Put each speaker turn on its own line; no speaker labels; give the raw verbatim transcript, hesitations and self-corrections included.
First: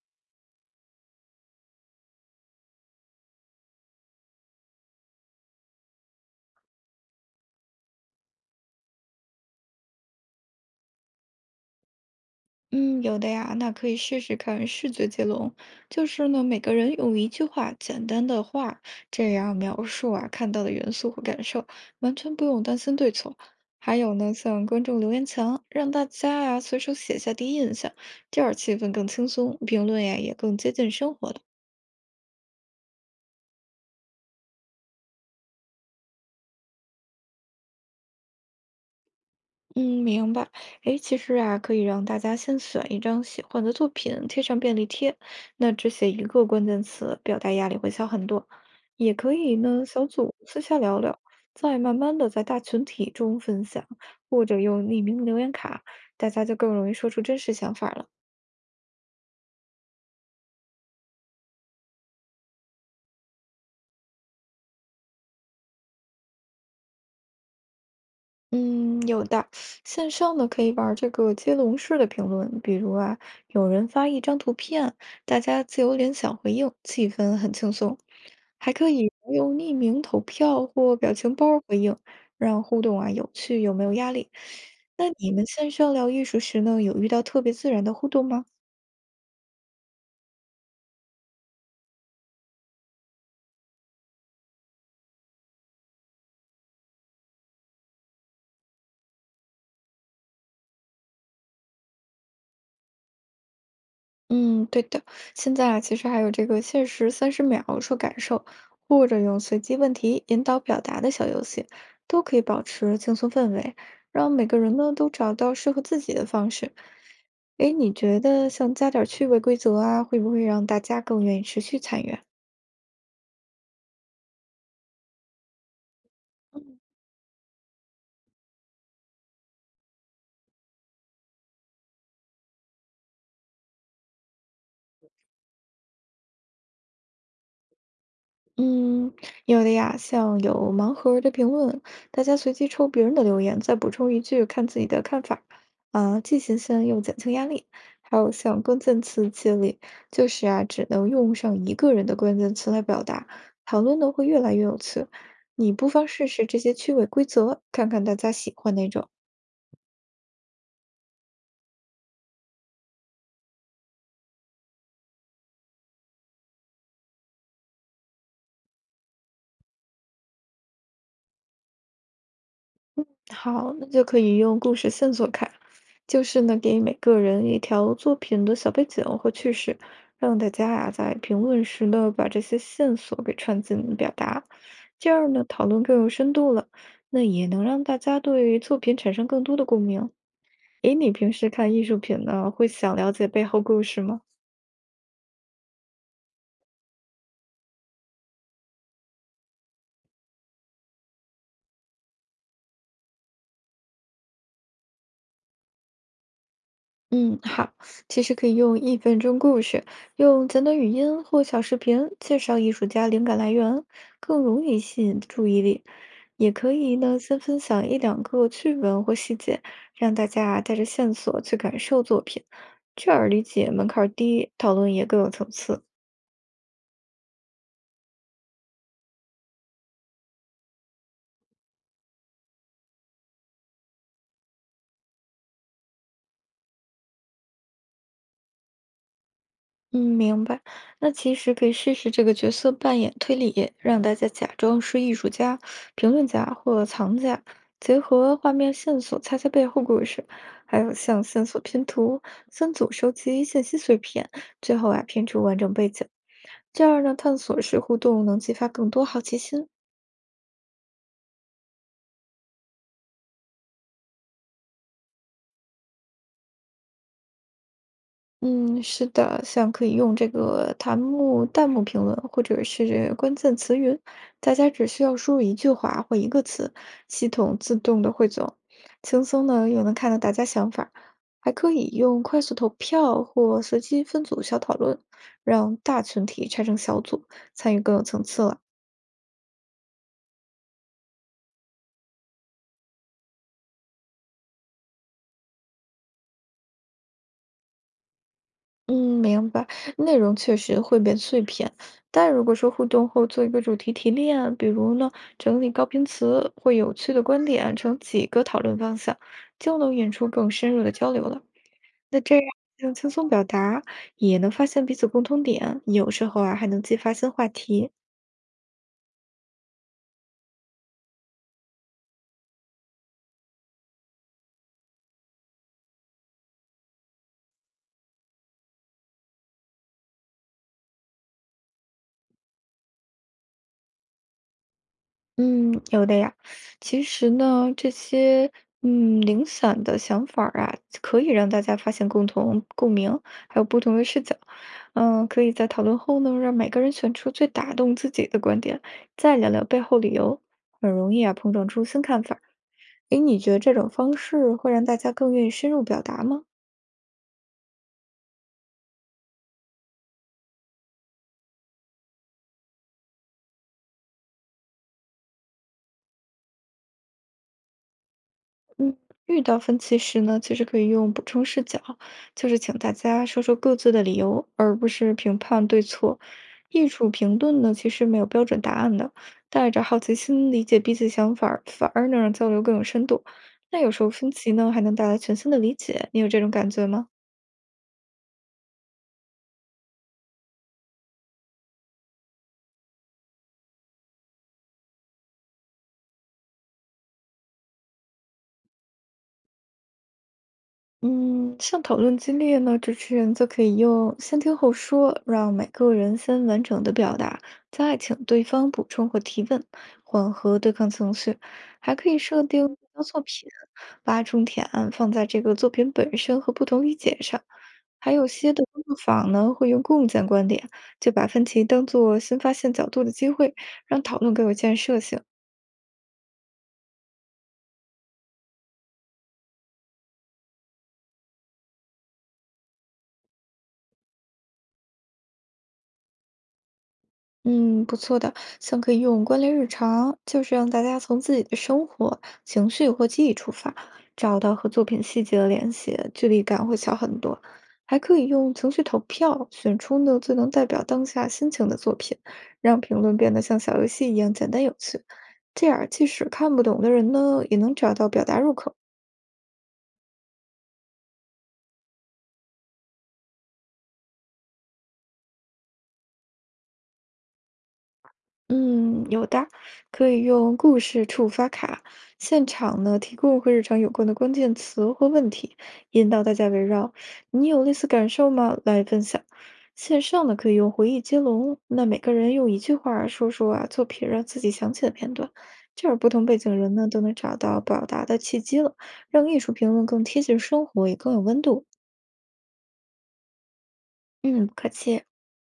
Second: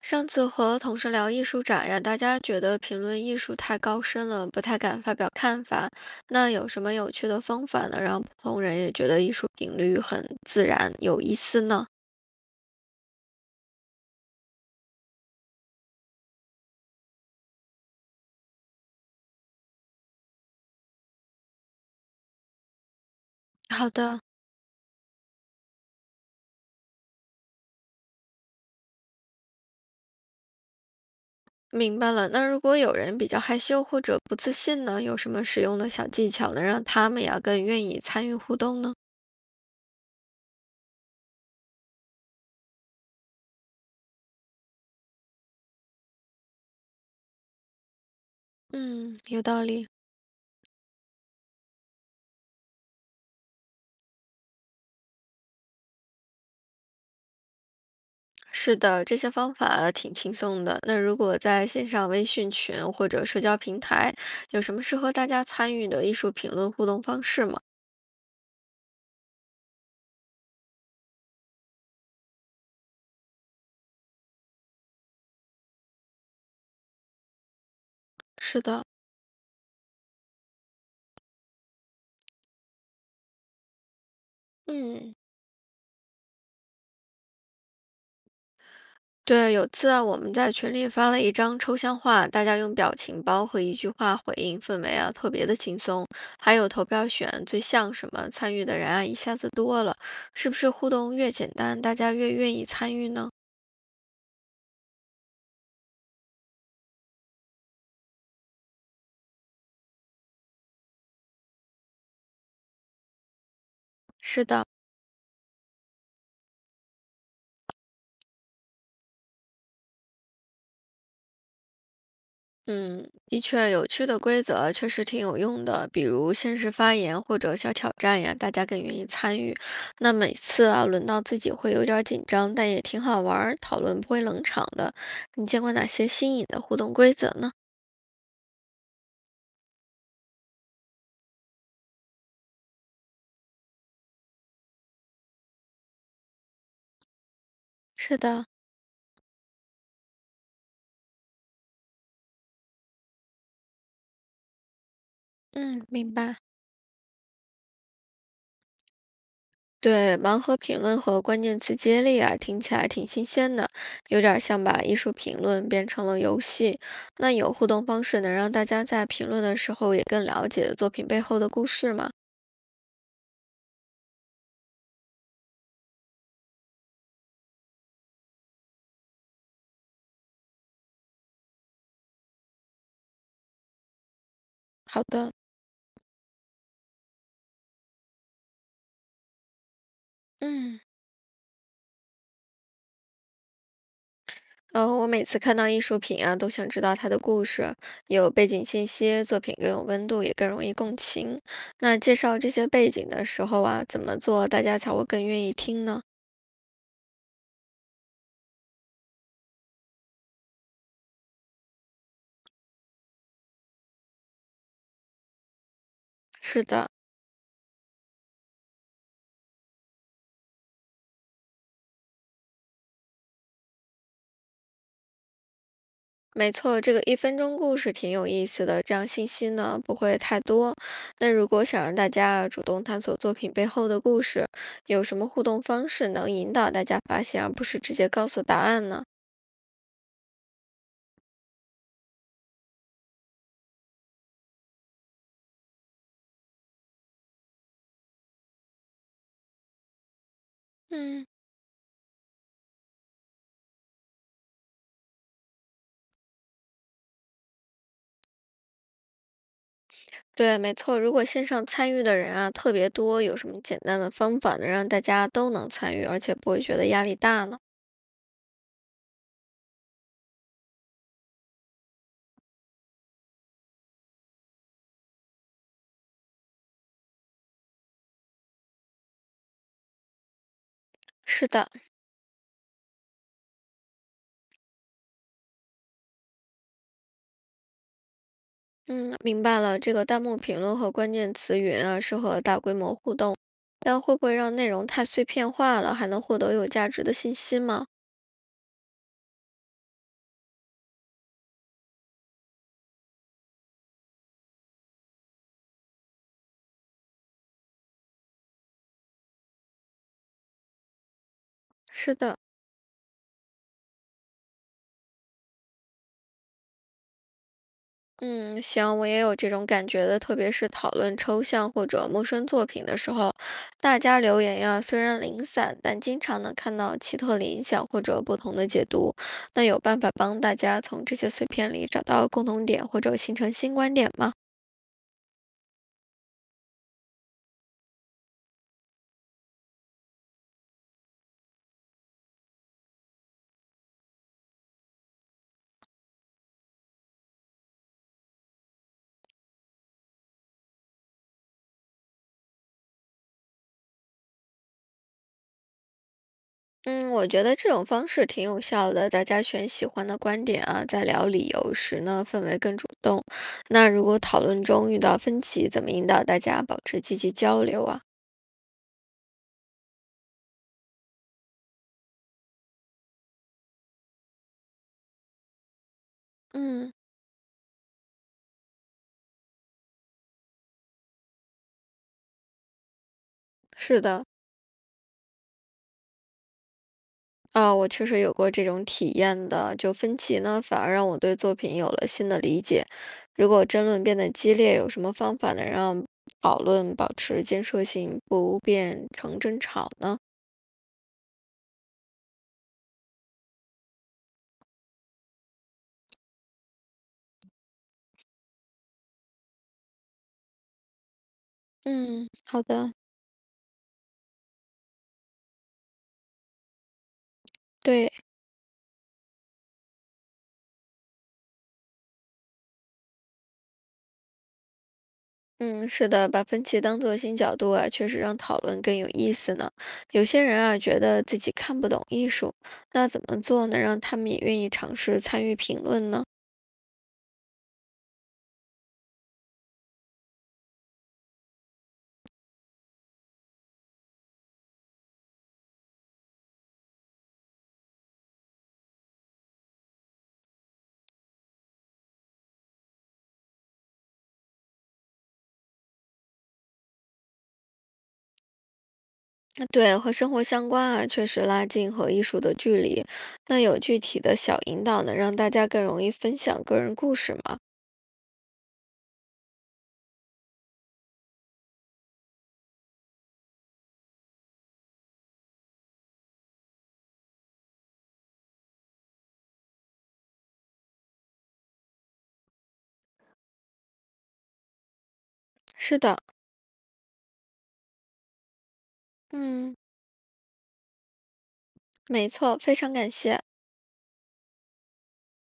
上次和同事聊艺术展呀，大家觉得评论艺术太高深了，不太敢发表看法。那有什么有趣的方法呢，让普通人也觉得艺术频率很自然、有意思呢？
嗯，有的呀，那可以试试看视觉接龙，就是呢，每个人用一句话简单的话这样描述啊看到的元素和感受，完全不用担心对错。
好
还有
的，
呢，像观众留言墙，让大家呀随手写下第一印象，第二气氛更轻松，评论呀也更接近生活的。
明白了。那如果有人比较害羞或者不自信呢，有什么实用的小技巧能让他们呀更愿意参与互动呢？
嗯，明白。诶，其实啊，可以让大家先选一张喜欢的作品，贴上便利贴，那只写一个关键词，表达压力会小很多。也
嗯，
可
有
以
道
呢，
理。
小组私下聊聊，再慢慢的在大群体中分享，或者用匿名留言卡，大家就更容易说出真实想法了。
是的，这些方法挺轻松的。那如果在线上微信群或者社交平台，有什么适合大家参与的艺术评论互动方式吗？
嗯，有的，线上呢可以玩儿这个接龙式的评论，比如啊，有人发一张图片，大家自由联想回应，气氛很轻松。
是
还
的，
可以用匿名投票或表情包儿回应，让互动啊有趣又没有压力。那
嗯，
你们线上聊艺术时呢，有遇到特别自然的互动吗？
对，有次啊，我们在群里发了一张抽象画，大家用表情包和一句话回应，氛围啊特别的轻松。还有投票选最像什么，参与的人啊一下子多了，是不是互动越简单，大家越愿意参与呢？
嗯，对的。现在啊，其实还有这个限时三十秒说感受，或者用随机问题引导表达的小游戏，都可以保持轻松氛围，让
是
每个
的。
人呢都找到适合自己的方式。诶，你觉得像加点儿趣味规则啊，会不会让大家更愿意持续参与啊？
嗯，的确，有趣的规则确实挺有用的，比如限时发言或者小挑战呀，大家更愿意参与。那每次啊，轮到自己会有点儿紧张，但也挺好玩儿，讨论不会冷场的。你见过哪些新颖的互动规则呢？
嗯，有的呀，像有盲盒儿的评论，大家随机抽别人的留言，再补充一句，看自己的看法，啊，既新鲜又减轻压力。还
是
有
的，
像关键词接力，就是啊，只能用上一个人的关键词来表达，讨论呢会越来越有趣。你
嗯，
不妨
明
试
白。
试这些趣味规则，看看大家喜欢哪种。
对，盲盒评论和关键词接力啊，听起来挺新鲜的，有点儿像把艺术评论变成了游戏。那有互动方式能让大家在评论的时候也更了解作品背后的故事吗？
好，那就可以用故事线索卡，就是呢，给每个人一条作品的小背景或趣事，让大家啊在评论时呢把这些线索给串进表达，
好
这样
的，
呢讨论更有深度了，那也能让大家对于作品产生更多的共鸣。
嗯，
诶，你平时看艺术品呢，会想了解背后故事吗？
呃，我每次看到艺术品啊，都想知道它的故事，有背景信息，作品更有温度，也更容易共情。那介绍这些背景的时候啊，怎么做大家才会更愿意听呢？
嗯，好，其实可以用一分钟故事，用简短语音或小视频介绍艺术家灵感来源，更容易吸引注意力。也
是
可
的，
以呢，先分享一两个趣闻或细节，让大家带着线索去感受作品，这样理解门槛儿低，讨论也更有层次。
没错，这个一分钟故事挺有意思的，这样信息呢不会太多。那如果想让大家啊主动探索作品背后的故事，有什么互动方式能引导大家发现，而不是直接告诉答案呢？
嗯，明白。那其实可以试试这个角色扮演推理，让大家假装是艺术家、评论家或藏家，结合画面线索猜猜背后故事，还有像
嗯。
线索拼图，分组收集信息碎片，最后啊拼出完整背景。这样呢，探索式互动能激发更多好奇心。
对，没错。如果线上参与的人啊特别多，有什么简单的方法能让大家都能参与，而且不会觉得压力大呢？
嗯，是的，像可以用这个弹幕弹幕评论，或者是关键词云，大家只需要输入一句话或一个词，系统自动的汇总，轻松呢又能看到大家想法儿
是
还
的，
可以用快速投票或随机分组小讨论，让大群体拆成小组，参与更有层次了。
嗯，明白了。这个弹幕评论和关键词语啊，适合大规模互动，但会不会让内容太碎片化了？还能获得有价值的信息吗？
嗯，明白，内容确实会变碎片，但如果说互动后做一个主题提炼，比如呢，整理高频词，会有趣的观点成几个讨论方向，就能引出更深入的交流了。
是
那这
的，
样更轻松表达，也能发现彼此共同点，有时候啊还能激发新话题。
嗯，行，我也有这种感觉的，特别是讨论抽象或者陌生作品的时候，大家留言呀，虽然零散，但经常能看到奇特联想或者不同的解读。那有办法帮大家从这些碎片里找到共同点，或者形成新观点吗？
嗯，有的呀。其实呢，这些嗯零散的想法儿啊，可以让大家发现共同共鸣，还有不同的视角。嗯，可以在讨论后呢，让每个人选出最打动自己的观点，再聊聊背后理由，很容易啊碰撞出新看法儿。诶，你觉得这种方式会让大家更愿意深入表达吗？
嗯，我觉得这种方式挺有效的。大家选喜欢的观点啊，在聊理由时呢，氛围更主动。那如果讨论中遇到分歧，怎么引导大家保持积极交流啊？
嗯，遇到分歧时呢，其实可以用补充视角，就是请大家说说各自的理由，而不是评判对错。艺
嗯，
术评论呢，其实没有标准答案的，带着好奇心理解彼此想法儿反而能让交流更有深度。那有
是
时候
的。
分歧呢，还能带来全新的理解，你有这种感觉吗？
啊，我确实有过这种体验的。就分歧呢，反而让我对作品有了新的理解。如果争论变得激烈，有什么方法能让讨论保持建设性，不变成争吵呢？
嗯，像讨论激烈呢，主持人则可以用“先听后说”，让每个人先完整的表达，再请对方补充或提问，缓和对抗情绪。还可以
嗯，
设
好
定目
的，
标作品，把重点放在这个作品本身和不同理解上。还
对，
有些的工作坊呢，会用共建观点，就把分歧当做新发现角度的机会，让讨论更有建设性。
嗯，是的，把分歧当作新角度啊，确实让讨论更有意思呢。有些人啊，觉得自己看不懂艺术，那怎么做能让他们也愿意尝试参与评论呢？
嗯，不错的，像可以用关联日常，就是让大家从自己的生活、情绪或记忆出发，找到和作品细节的联系，距离感会小很多。还可以用情绪投票，选出呢最能代表当下心情的作品，让评论变得像小游戏一样简单有趣。这样，即使看不懂的人呢，也能找到表达入口。
对，和生活相关啊，确实拉近和艺术的距离。那有具体的小引导能让大家更容易分享个人故事吗？
嗯，有的，可以用故事触发卡，现场呢提供和日常有关的关键词或问题，引导大家围绕“你有类似感受吗”来分享。线上呢可以用回忆接龙，那每个人用一句话儿说说啊作品让自己想起的片段，这样
是
不
的，
同背景人呢都能找到表达的契机了，让艺术评
嗯，
论更贴近生活，也更有温度。
没错，非常感谢。
嗯，不客气。